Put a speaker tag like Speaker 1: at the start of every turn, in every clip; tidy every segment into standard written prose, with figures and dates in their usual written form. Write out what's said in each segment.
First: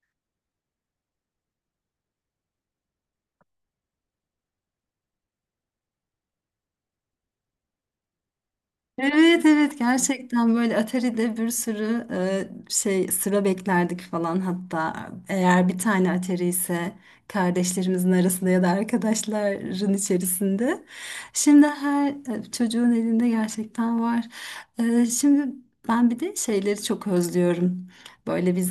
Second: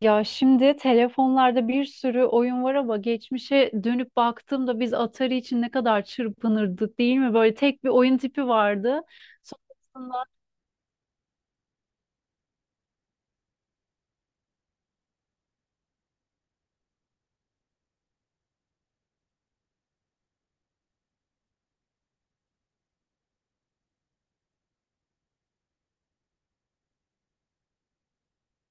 Speaker 1: Ya şimdi telefonlarda bir sürü oyun var ama geçmişe dönüp baktığımda biz Atari için ne kadar çırpınırdık, değil mi? Böyle tek bir oyun tipi vardı.
Speaker 2: Evet, evet,
Speaker 1: Sonrasında
Speaker 2: gerçekten böyle Atari'de bir sürü şey, sıra beklerdik falan, hatta eğer bir tane Atari ise kardeşlerimizin arasında ya da arkadaşların içerisinde. Şimdi her çocuğun elinde gerçekten var. Şimdi ben bir de şeyleri çok özlüyorum. Böyle biz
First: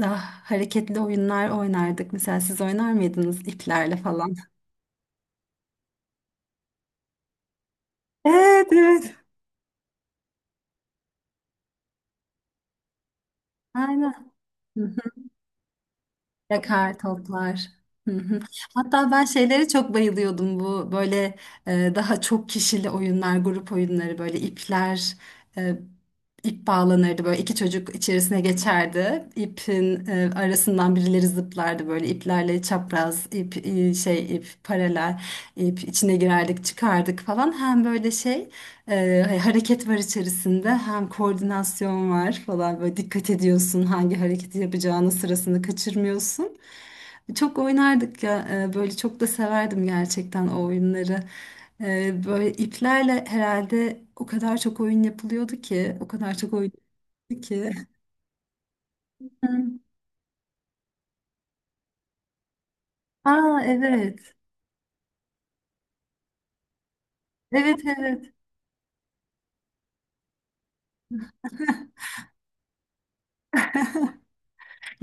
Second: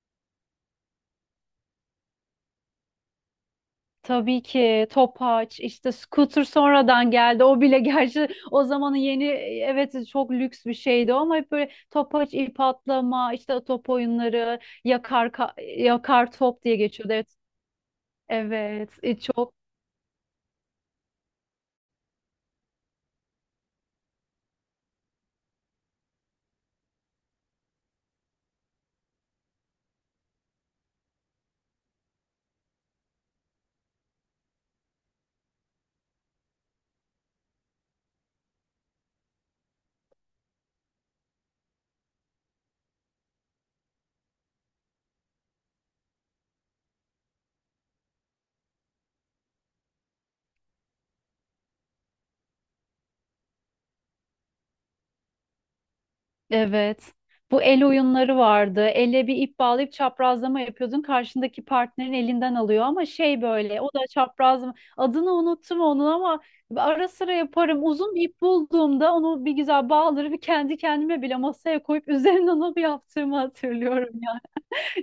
Speaker 2: daha hareketli oyunlar oynardık. Mesela siz oynar mıydınız iplerle falan?
Speaker 1: tabii ki topaç, işte scooter sonradan geldi. O bile gerçi o
Speaker 2: Evet,
Speaker 1: zamanın
Speaker 2: evet.
Speaker 1: yeni evet çok lüks bir şeydi ama hep böyle topaç, ip atlama, işte top
Speaker 2: Aynen.
Speaker 1: oyunları, yakar top diye
Speaker 2: Yakar
Speaker 1: geçiyordu. Evet.
Speaker 2: toplar. Hı hı.
Speaker 1: Evet,
Speaker 2: Hatta ben
Speaker 1: çok
Speaker 2: şeylere çok bayılıyordum, bu böyle daha çok kişili oyunlar, grup oyunları, böyle ipler. İp bağlanırdı, böyle iki çocuk içerisine geçerdi. İpin arasından birileri zıplardı, böyle iplerle çapraz ip, şey, ip paralel, ip içine girerdik çıkardık falan. Hem böyle şey, hani hareket var içerisinde, hem koordinasyon var falan, böyle dikkat ediyorsun hangi hareketi yapacağını, sırasını kaçırmıyorsun. Çok oynardık ya, böyle çok da severdim gerçekten o oyunları. Böyle iplerle herhalde o kadar çok oyun yapılıyordu ki, o kadar çok oyun
Speaker 1: evet.
Speaker 2: yapılıyordu
Speaker 1: Bu el
Speaker 2: ki.
Speaker 1: oyunları vardı. Elle bir ip
Speaker 2: Hı.
Speaker 1: bağlayıp çaprazlama yapıyordun. Karşındaki partnerin elinden alıyor ama şey
Speaker 2: Aa,
Speaker 1: böyle o da
Speaker 2: evet.
Speaker 1: çaprazlama. Adını unuttum onun ama ara sıra
Speaker 2: Evet,
Speaker 1: yaparım. Uzun bir
Speaker 2: evet.
Speaker 1: ip bulduğumda onu bir güzel bağlarım. Kendi kendime bile masaya koyup üzerine onu bir yaptığımı hatırlıyorum ya.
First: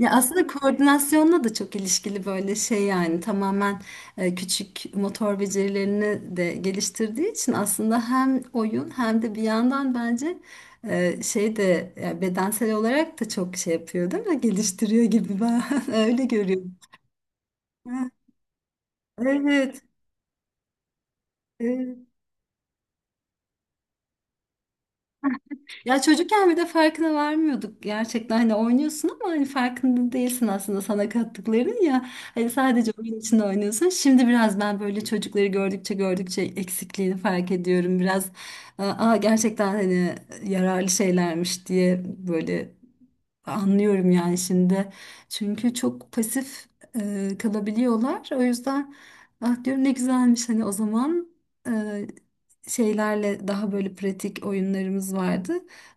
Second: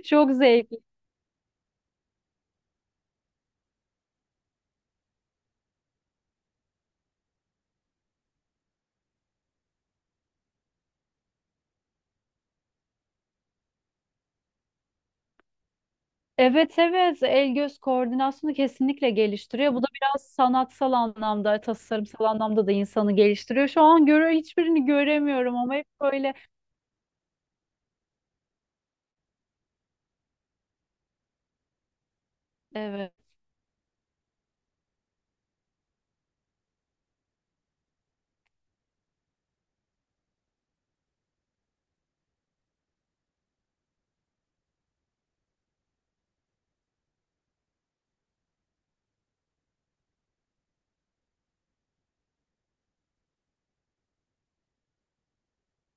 Speaker 1: Çok
Speaker 2: aslında
Speaker 1: zevkli.
Speaker 2: koordinasyonla da çok ilişkili böyle şey, yani tamamen küçük motor becerilerini de geliştirdiği için, aslında hem oyun hem de bir yandan bence şey de, ya bedensel olarak da çok şey yapıyor değil mi? Geliştiriyor gibi, ben öyle görüyorum.
Speaker 1: Evet evet, el göz
Speaker 2: Ha,
Speaker 1: koordinasyonu kesinlikle geliştiriyor.
Speaker 2: evet.
Speaker 1: Bu da biraz sanatsal anlamda,
Speaker 2: Evet.
Speaker 1: tasarımsal anlamda da insanı geliştiriyor. Şu an göre hiçbirini göremiyorum ama hep
Speaker 2: Ya
Speaker 1: böyle
Speaker 2: çocukken bir de farkına varmıyorduk gerçekten, hani oynuyorsun ama hani farkında değilsin aslında sana kattıkların, ya hani sadece
Speaker 1: evet.
Speaker 2: oyun için oynuyorsun. Şimdi biraz ben böyle çocukları gördükçe gördükçe eksikliğini fark ediyorum biraz, aa gerçekten hani yararlı şeylermiş diye, böyle anlıyorum yani şimdi. Çünkü çok pasif kalabiliyorlar. O yüzden ah diyorum ne güzelmiş hani o zaman e, şeylerle daha böyle pratik oyunlarımız vardı.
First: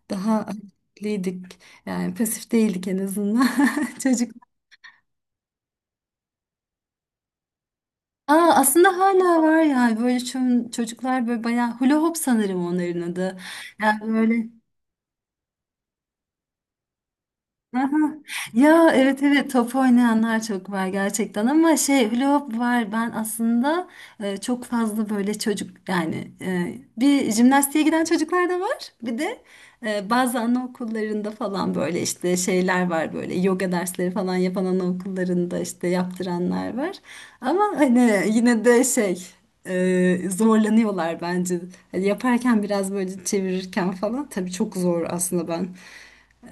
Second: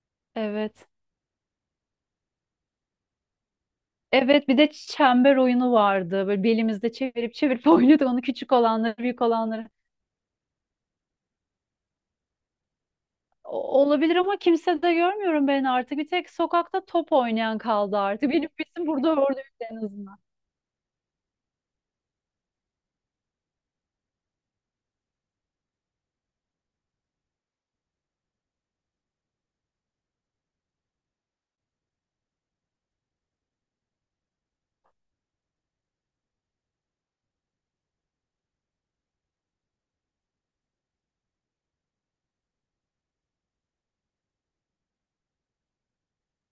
Speaker 2: Daha
Speaker 1: Evet.
Speaker 2: aktifliydik. Yani pasif değildik en azından. Çocuk.
Speaker 1: Evet, bir de çember oyunu vardı. Böyle belimizde çevirip çevirip oynuyorduk onu,
Speaker 2: Aa,
Speaker 1: küçük
Speaker 2: aslında
Speaker 1: olanları, büyük
Speaker 2: hala var
Speaker 1: olanları.
Speaker 2: yani, böyle çocuklar böyle bayağı hula hoop sanırım onların adı. Yani
Speaker 1: Olabilir ama
Speaker 2: böyle.
Speaker 1: kimse de görmüyorum ben artık. Bir tek sokakta top oynayan kaldı
Speaker 2: Aha.
Speaker 1: artık. Benim bizim
Speaker 2: Ya
Speaker 1: burada
Speaker 2: evet,
Speaker 1: orada yok
Speaker 2: evet, top
Speaker 1: en azından.
Speaker 2: oynayanlar çok var gerçekten, ama şey, hula hoop var ben aslında çok fazla böyle çocuk, yani bir jimnastiğe giden çocuklar da var, bir de bazı anaokullarında falan böyle işte şeyler var, böyle yoga dersleri falan yapan anaokullarında işte yaptıranlar var, ama hani yine de şey, zorlanıyorlar bence. Hani yaparken biraz böyle çevirirken falan, tabii çok zor aslında ben.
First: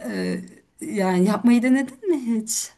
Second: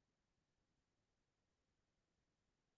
Speaker 2: Ee, yani yapmayı denedin mi hiç?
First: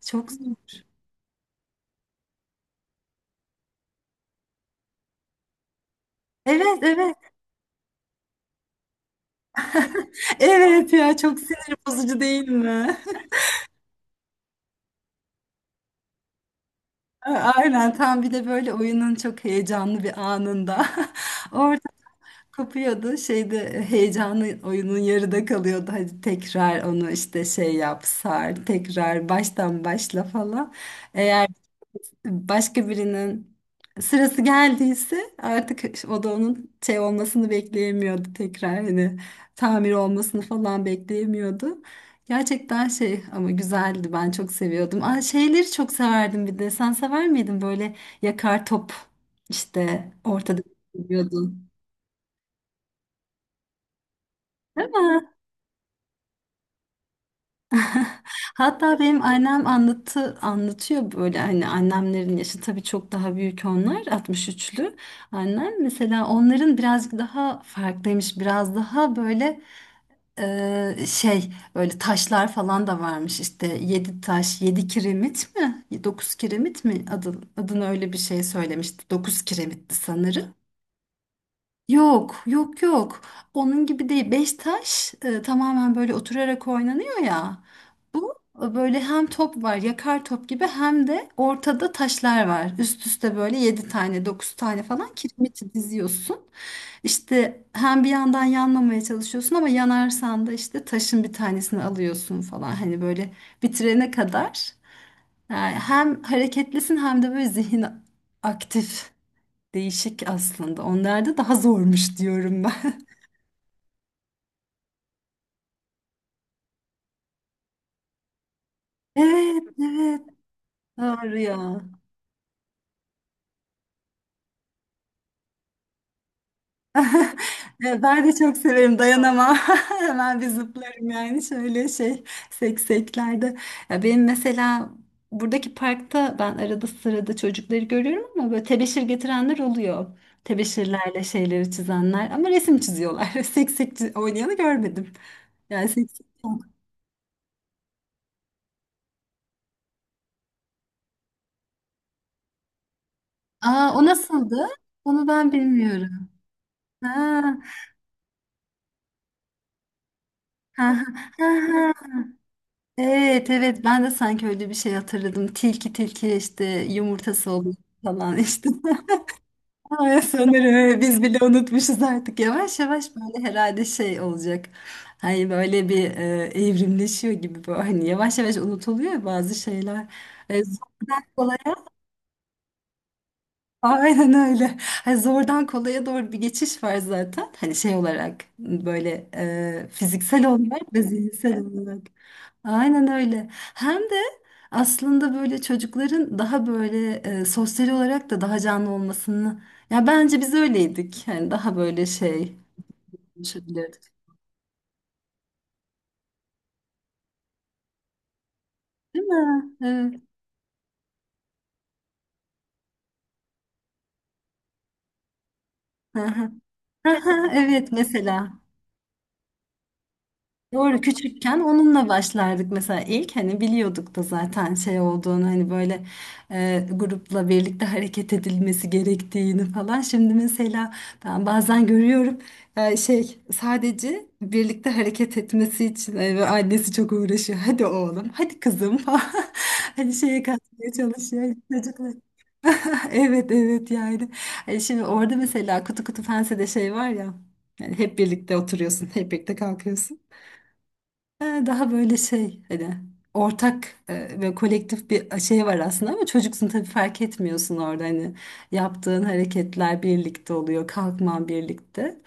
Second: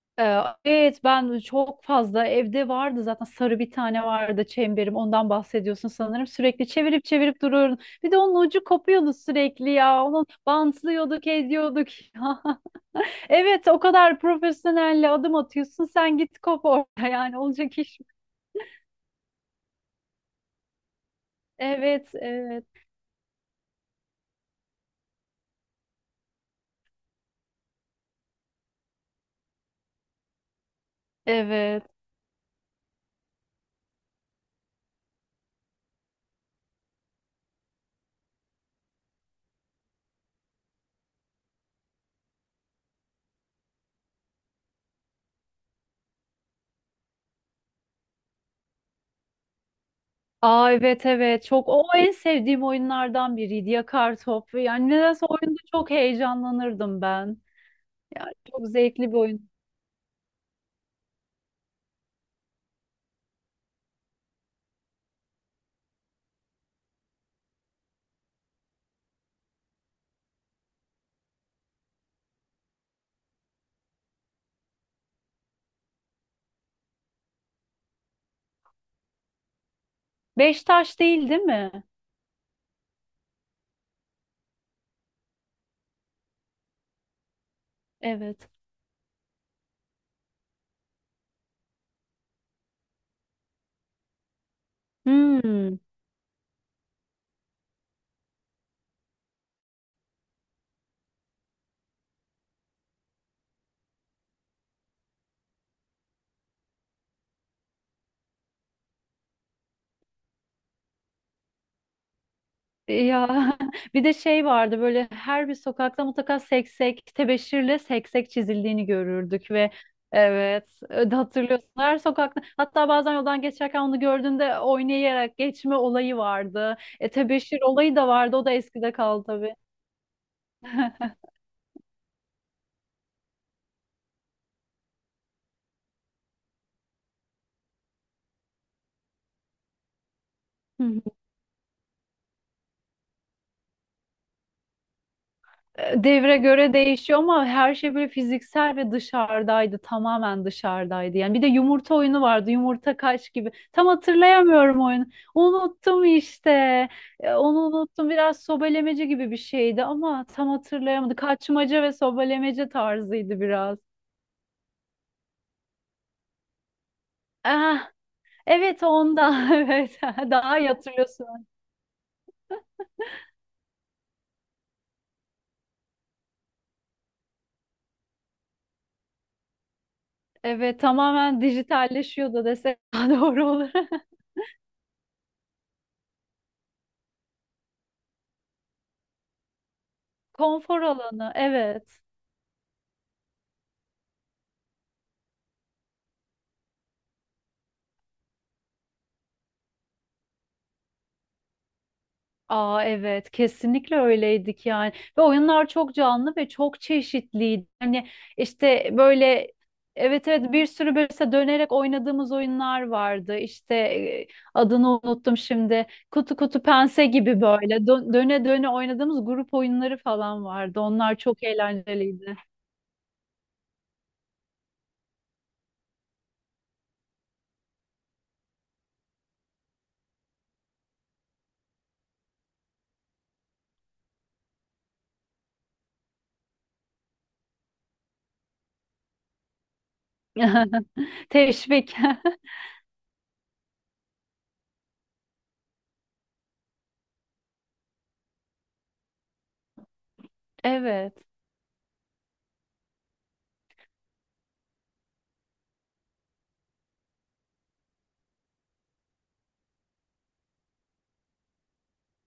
Speaker 2: Çok zor.
Speaker 1: Evet, ben çok fazla evde vardı zaten, sarı bir tane vardı çemberim. Ondan bahsediyorsun sanırım. Sürekli
Speaker 2: Evet,
Speaker 1: çevirip
Speaker 2: evet.
Speaker 1: çevirip duruyordum. Bir de onun ucu kopuyordu sürekli ya. Onu
Speaker 2: Evet, ya
Speaker 1: bantlıyorduk,
Speaker 2: çok sinir
Speaker 1: ediyorduk.
Speaker 2: bozucu değil mi?
Speaker 1: Evet, o kadar profesyonelle adım atıyorsun. Sen git kop orada yani, olacak
Speaker 2: Aynen,
Speaker 1: iş mi?
Speaker 2: tam bir de böyle oyunun çok heyecanlı bir anında. Orada
Speaker 1: Evet, evet,
Speaker 2: kopuyordu şeyde, heyecanlı oyunun yarıda kalıyordu. Hadi tekrar onu işte şey yap, sar, tekrar baştan başla falan. Eğer
Speaker 1: evet.
Speaker 2: başka birinin sırası geldiyse artık, o da onun şey olmasını bekleyemiyordu tekrar, hani tamir olmasını falan bekleyemiyordu. Gerçekten şey, ama güzeldi, ben çok seviyordum. Aa, şeyleri çok severdim, bir de sen sever miydin böyle yakar top, işte ortada
Speaker 1: Aa evet evet, çok,
Speaker 2: yiyordun
Speaker 1: o en sevdiğim oyunlardan biriydi yakar top,
Speaker 2: değil.
Speaker 1: yani nedense oyunda çok heyecanlanırdım ben, yani çok
Speaker 2: Hatta
Speaker 1: zevkli bir
Speaker 2: benim
Speaker 1: oyun.
Speaker 2: annem anlatıyor böyle, hani annemlerin yaşı tabii çok daha büyük, onlar 63'lü. Annem mesela, onların birazcık daha farklıymış, biraz daha böyle şey, böyle taşlar falan da varmış, işte 7 taş, 7 kiremit mi, 9 kiremit mi adını öyle bir şey söylemişti, 9 kiremitti sanırım.
Speaker 1: Beş taş değil değil mi?
Speaker 2: Yok, yok, yok. Onun gibi değil. Beş taş tamamen böyle oturarak oynanıyor ya. Bu
Speaker 1: Evet.
Speaker 2: böyle hem top var, yakar top gibi, hem de ortada taşlar var. Üst üste böyle yedi tane, dokuz tane falan kiremiti
Speaker 1: Hmm.
Speaker 2: diziyorsun. İşte hem bir yandan yanmamaya çalışıyorsun, ama yanarsan da işte taşın bir tanesini alıyorsun falan. Hani böyle bitirene kadar. Yani hem hareketlisin hem de böyle zihin aktif. Değişik aslında. Onlarda daha zormuş diyorum ben.
Speaker 1: Ya bir de şey vardı, böyle her bir sokakta mutlaka seksek, tebeşirle seksek çizildiğini görürdük
Speaker 2: Evet,
Speaker 1: ve
Speaker 2: evet.
Speaker 1: evet,
Speaker 2: Doğru
Speaker 1: hatırlıyorsun,
Speaker 2: ya.
Speaker 1: her sokakta, hatta bazen yoldan geçerken onu gördüğünde oynayarak geçme olayı vardı. E, tebeşir olayı
Speaker 2: Evet,
Speaker 1: da
Speaker 2: ben de
Speaker 1: vardı, o da
Speaker 2: çok
Speaker 1: eskide
Speaker 2: severim,
Speaker 1: kaldı
Speaker 2: dayanamam.
Speaker 1: tabii.
Speaker 2: Hemen bir zıplarım yani, şöyle şey, sekseklerde. Ya benim mesela buradaki parkta, ben arada sırada çocukları görüyorum ama böyle tebeşir getirenler oluyor.
Speaker 1: Hı hı.
Speaker 2: Tebeşirlerle şeyleri çizenler, ama resim çiziyorlar. Seksek oynayanı görmedim. Yani seksek
Speaker 1: Devre
Speaker 2: yok.
Speaker 1: göre değişiyor ama her şey böyle fiziksel ve dışarıdaydı. Tamamen dışarıdaydı. Yani bir de yumurta oyunu vardı. Yumurta kaç gibi. Tam
Speaker 2: Aa, o nasıldı?
Speaker 1: hatırlayamıyorum oyunu.
Speaker 2: Onu ben
Speaker 1: Unuttum
Speaker 2: bilmiyorum.
Speaker 1: işte.
Speaker 2: Ha.
Speaker 1: Onu unuttum. Biraz sobelemece gibi bir şeydi ama tam
Speaker 2: Ha, ha,
Speaker 1: hatırlayamadım. Kaçmaca
Speaker 2: ha,
Speaker 1: ve
Speaker 2: ha.
Speaker 1: sobelemece tarzıydı
Speaker 2: Evet,
Speaker 1: biraz.
Speaker 2: evet, ben de sanki öyle bir şey hatırladım. Tilki tilki işte yumurtası oluyor
Speaker 1: Ah,
Speaker 2: falan işte.
Speaker 1: evet ondan. Evet.
Speaker 2: Ay, sanırım
Speaker 1: Daha iyi
Speaker 2: evet, biz bile
Speaker 1: hatırlıyorsun.
Speaker 2: unutmuşuz artık. Yavaş yavaş böyle herhalde şey olacak. Hani böyle bir evrimleşiyor gibi böyle. Hani yavaş yavaş unutuluyor ya bazı şeyler. Zor
Speaker 1: Evet, tamamen
Speaker 2: kolay.
Speaker 1: dijitalleşiyordu desek daha doğru olur.
Speaker 2: Aynen öyle. Hani zordan kolaya doğru bir geçiş var zaten. Hani şey olarak böyle, fiziksel
Speaker 1: Konfor
Speaker 2: olarak ve
Speaker 1: alanı.
Speaker 2: zihinsel
Speaker 1: Evet.
Speaker 2: olarak. Aynen öyle. Hem de aslında böyle çocukların daha böyle, sosyal olarak da daha canlı olmasını. Ya bence biz öyleydik. Yani daha böyle şey,
Speaker 1: Aa evet, kesinlikle
Speaker 2: konuşabilirdik.
Speaker 1: öyleydik yani, ve oyunlar çok canlı ve çok çeşitliydi. Hani işte
Speaker 2: Değil
Speaker 1: böyle
Speaker 2: mi? Evet.
Speaker 1: evet evet, bir sürü böyle işte dönerek oynadığımız oyunlar vardı. İşte adını unuttum şimdi.
Speaker 2: Hı
Speaker 1: Kutu
Speaker 2: hı.
Speaker 1: kutu pense
Speaker 2: Hı
Speaker 1: gibi
Speaker 2: hı.
Speaker 1: böyle
Speaker 2: Evet,
Speaker 1: döne
Speaker 2: mesela.
Speaker 1: döne oynadığımız grup oyunları falan vardı.
Speaker 2: Doğru,
Speaker 1: Onlar çok
Speaker 2: küçükken onunla
Speaker 1: eğlenceliydi.
Speaker 2: başlardık mesela ilk, hani biliyorduk da zaten şey olduğunu, hani böyle grupla birlikte hareket edilmesi gerektiğini falan. Şimdi mesela ben bazen görüyorum şey sadece birlikte hareket etmesi için, ve annesi çok uğraşıyor. Hadi oğlum, hadi kızım falan, hani şeye katmaya çalışıyor. Hani
Speaker 1: Teşvik.
Speaker 2: çocuklar. Evet, evet yani. Hani şimdi orada mesela kutu kutu fensede şey var ya, yani hep birlikte oturuyorsun, hep birlikte kalkıyorsun.
Speaker 1: Evet.
Speaker 2: Ha, daha böyle şey, hani ortak ve kolektif bir şey var aslında, ama çocuksun tabii, fark etmiyorsun orada, hani yaptığın hareketler birlikte oluyor, kalkman birlikte,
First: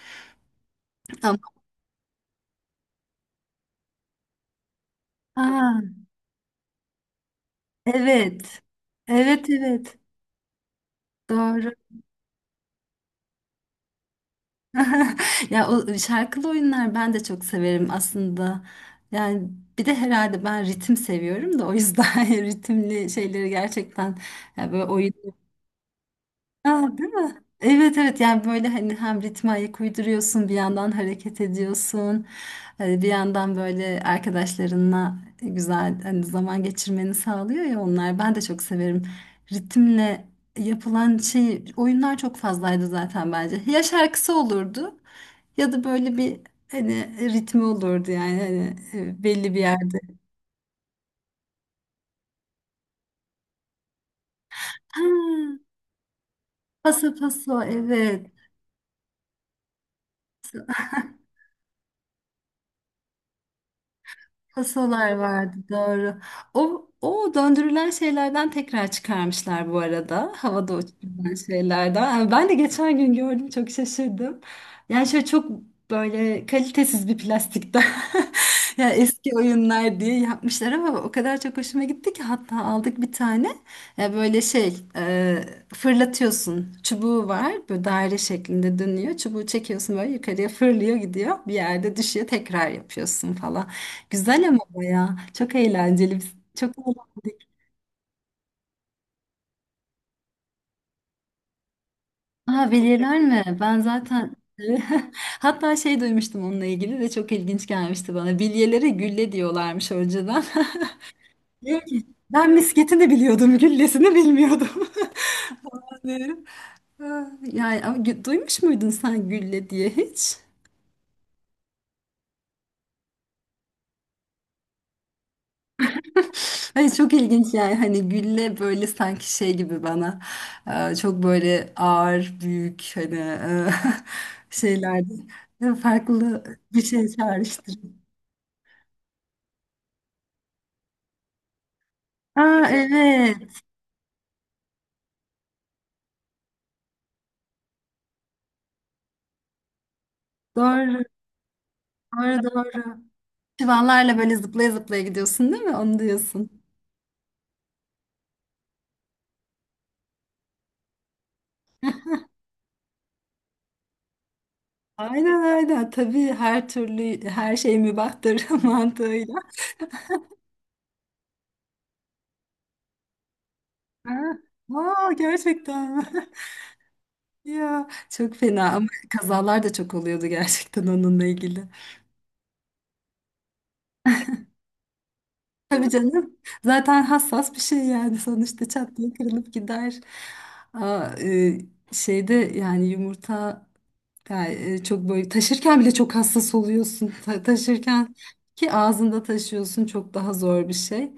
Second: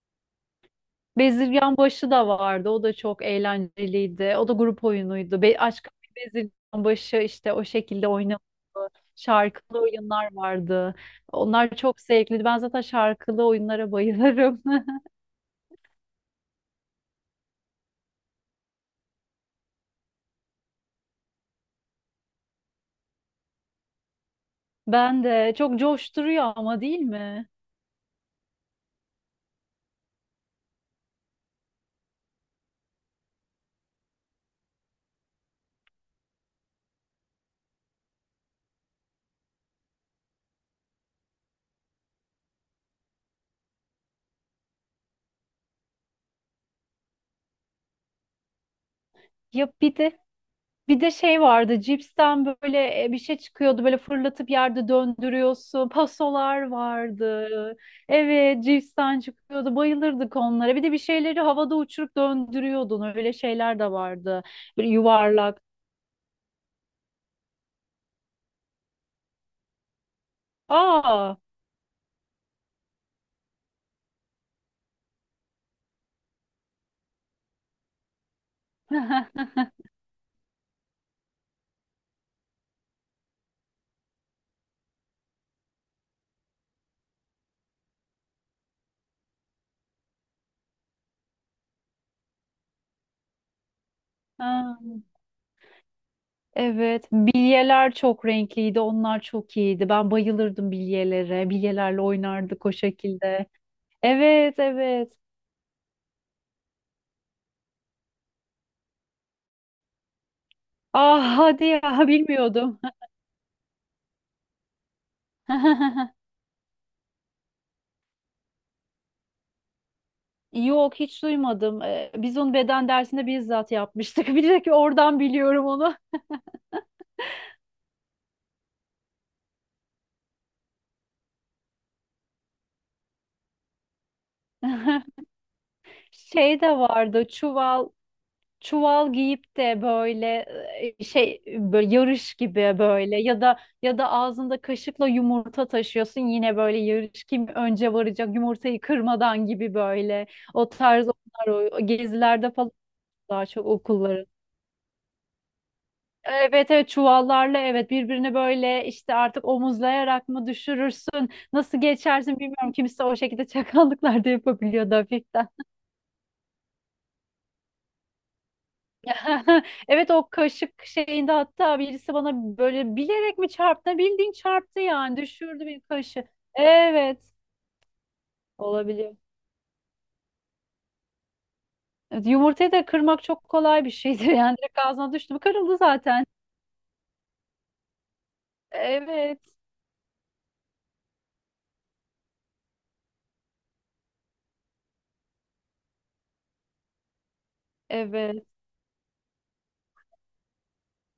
Speaker 2: ama.
Speaker 1: Bezirgan Başı da vardı. O da çok eğlenceliydi. O da grup oyunuydu. Be
Speaker 2: Aa,
Speaker 1: aşk, Bezirgan Başı işte o şekilde oynanıyordu.
Speaker 2: evet, evet,
Speaker 1: Şarkılı
Speaker 2: evet,
Speaker 1: oyunlar vardı. Onlar
Speaker 2: doğru.
Speaker 1: çok zevkliydi. Ben zaten şarkılı oyunlara bayılırım.
Speaker 2: Ya o şarkılı oyunlar ben de çok severim aslında, yani bir de herhalde ben ritim seviyorum da o yüzden ritimli şeyleri gerçekten, ya böyle oyun.
Speaker 1: Ben de, çok coşturuyor ama,
Speaker 2: Ah,
Speaker 1: değil
Speaker 2: değil mi?
Speaker 1: mi?
Speaker 2: Evet, evet, yani böyle, hani hem ritme ayak uyduruyorsun, bir yandan hareket ediyorsun. Hani bir yandan böyle arkadaşlarınla güzel hani zaman geçirmeni sağlıyor ya onlar, ben de çok severim. Ritimle yapılan şey, oyunlar çok fazlaydı zaten bence, ya şarkısı olurdu ya da böyle bir, hani ritmi olurdu, yani hani belli bir
Speaker 1: Ya bir
Speaker 2: yerde.
Speaker 1: de, bir de şey vardı, cipsten böyle bir şey çıkıyordu, böyle fırlatıp yerde
Speaker 2: Ha,
Speaker 1: döndürüyorsun. Pasolar
Speaker 2: paso
Speaker 1: vardı.
Speaker 2: paso, evet.
Speaker 1: Evet, cipsten çıkıyordu, bayılırdık onlara. Bir de bir şeyleri havada uçurup döndürüyordun, öyle şeyler de vardı. Böyle
Speaker 2: Kasalar vardı,
Speaker 1: yuvarlak.
Speaker 2: doğru. O döndürülen şeylerden tekrar çıkarmışlar bu arada. Havada uçurulan
Speaker 1: Aa.
Speaker 2: şeylerden. Yani ben de geçen gün gördüm, çok şaşırdım. Yani şöyle çok böyle kalitesiz bir plastikten. Yani eski oyunlar diye yapmışlar, ama o kadar çok hoşuma gitti ki hatta aldık bir tane. Ya böyle şey, fırlatıyorsun. Çubuğu var, böyle daire şeklinde dönüyor. Çubuğu çekiyorsun, böyle yukarıya fırlıyor gidiyor. Bir yerde düşüyor, tekrar yapıyorsun falan. Güzel, ama
Speaker 1: Ha,
Speaker 2: baya. Çok eğlenceli. Biz çok
Speaker 1: evet,
Speaker 2: eğlendik.
Speaker 1: bilyeler çok renkliydi, onlar çok iyiydi. Ben bayılırdım bilyelere, bilyelerle oynardık
Speaker 2: Aa,
Speaker 1: o
Speaker 2: belirler
Speaker 1: şekilde.
Speaker 2: mi? Ben zaten
Speaker 1: Evet, evet.
Speaker 2: hatta şey duymuştum onunla ilgili de, çok ilginç gelmişti bana. Bilyelere gülle diyorlarmış önceden.
Speaker 1: Ah hadi
Speaker 2: Diyor ki,
Speaker 1: ya,
Speaker 2: ben
Speaker 1: bilmiyordum.
Speaker 2: misketini biliyordum, güllesini bilmiyordum. Falan diyorum. Aa, yani ama duymuş muydun sen gülle diye hiç?
Speaker 1: Yok, hiç duymadım. Biz onu beden dersinde bizzat yapmıştık. Bir de ki oradan biliyorum onu.
Speaker 2: Hani çok ilginç yani, hani gülle böyle sanki şey gibi bana, çok böyle ağır, büyük, hani şeylerde farklı
Speaker 1: Şey de
Speaker 2: bir şey
Speaker 1: vardı, çuval,
Speaker 2: çağrıştırıyor.
Speaker 1: çuval giyip de böyle şey, böyle yarış
Speaker 2: Aa,
Speaker 1: gibi, böyle,
Speaker 2: evet,
Speaker 1: ya da ağzında kaşıkla yumurta taşıyorsun, yine böyle yarış, kim önce varacak yumurtayı kırmadan gibi, böyle o
Speaker 2: doğru,
Speaker 1: tarz onlar, o
Speaker 2: doğru,
Speaker 1: gezilerde falan,
Speaker 2: doğru.
Speaker 1: daha çok
Speaker 2: Çivanlarla
Speaker 1: okulları.
Speaker 2: böyle zıplaya zıplaya gidiyorsun değil mi? Onu diyorsun.
Speaker 1: Evet evet, çuvallarla, evet, birbirine böyle işte artık omuzlayarak mı düşürürsün, nasıl geçersin bilmiyorum, kimse o şekilde çakallıklar da yapabiliyordu
Speaker 2: Aynen,
Speaker 1: hafiften.
Speaker 2: aynen, tabii her türlü, her şey mübahtır mantığıyla.
Speaker 1: Evet, o kaşık şeyinde hatta birisi bana böyle bilerek mi çarptı, bildiğin
Speaker 2: Ha.
Speaker 1: çarptı
Speaker 2: Aa,
Speaker 1: yani, düşürdü bir
Speaker 2: gerçekten mi?
Speaker 1: kaşı. Evet
Speaker 2: Ya çok fena, ama
Speaker 1: olabiliyor.
Speaker 2: kazalar da çok oluyordu gerçekten onunla ilgili.
Speaker 1: Evet, yumurtayı da kırmak çok kolay bir şeydir yani direkt ağzına düştü mü kırıldı
Speaker 2: Tabii
Speaker 1: zaten.
Speaker 2: canım. Zaten hassas bir şey yani, sonuçta çat diye
Speaker 1: Evet
Speaker 2: kırılıp gider. Aa, şeyde yani yumurta, yani çok böyle taşırken bile çok hassas oluyorsun. Taşırken
Speaker 1: evet
Speaker 2: ki ağzında taşıyorsun, çok daha zor bir şey.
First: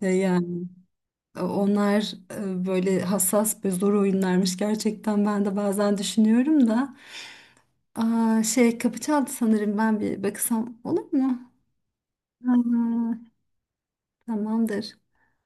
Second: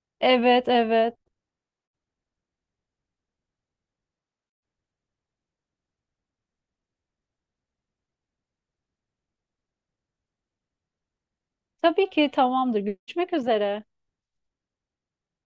Speaker 2: Yani
Speaker 1: evet evet,
Speaker 2: onlar böyle hassas ve zor oyunlarmış gerçekten, ben de bazen düşünüyorum da. Aa, şey, kapı çaldı sanırım, ben bir bakısam olur mu?
Speaker 1: tabii ki tamamdır,
Speaker 2: Aa,
Speaker 1: görüşmek üzere.
Speaker 2: tamamdır.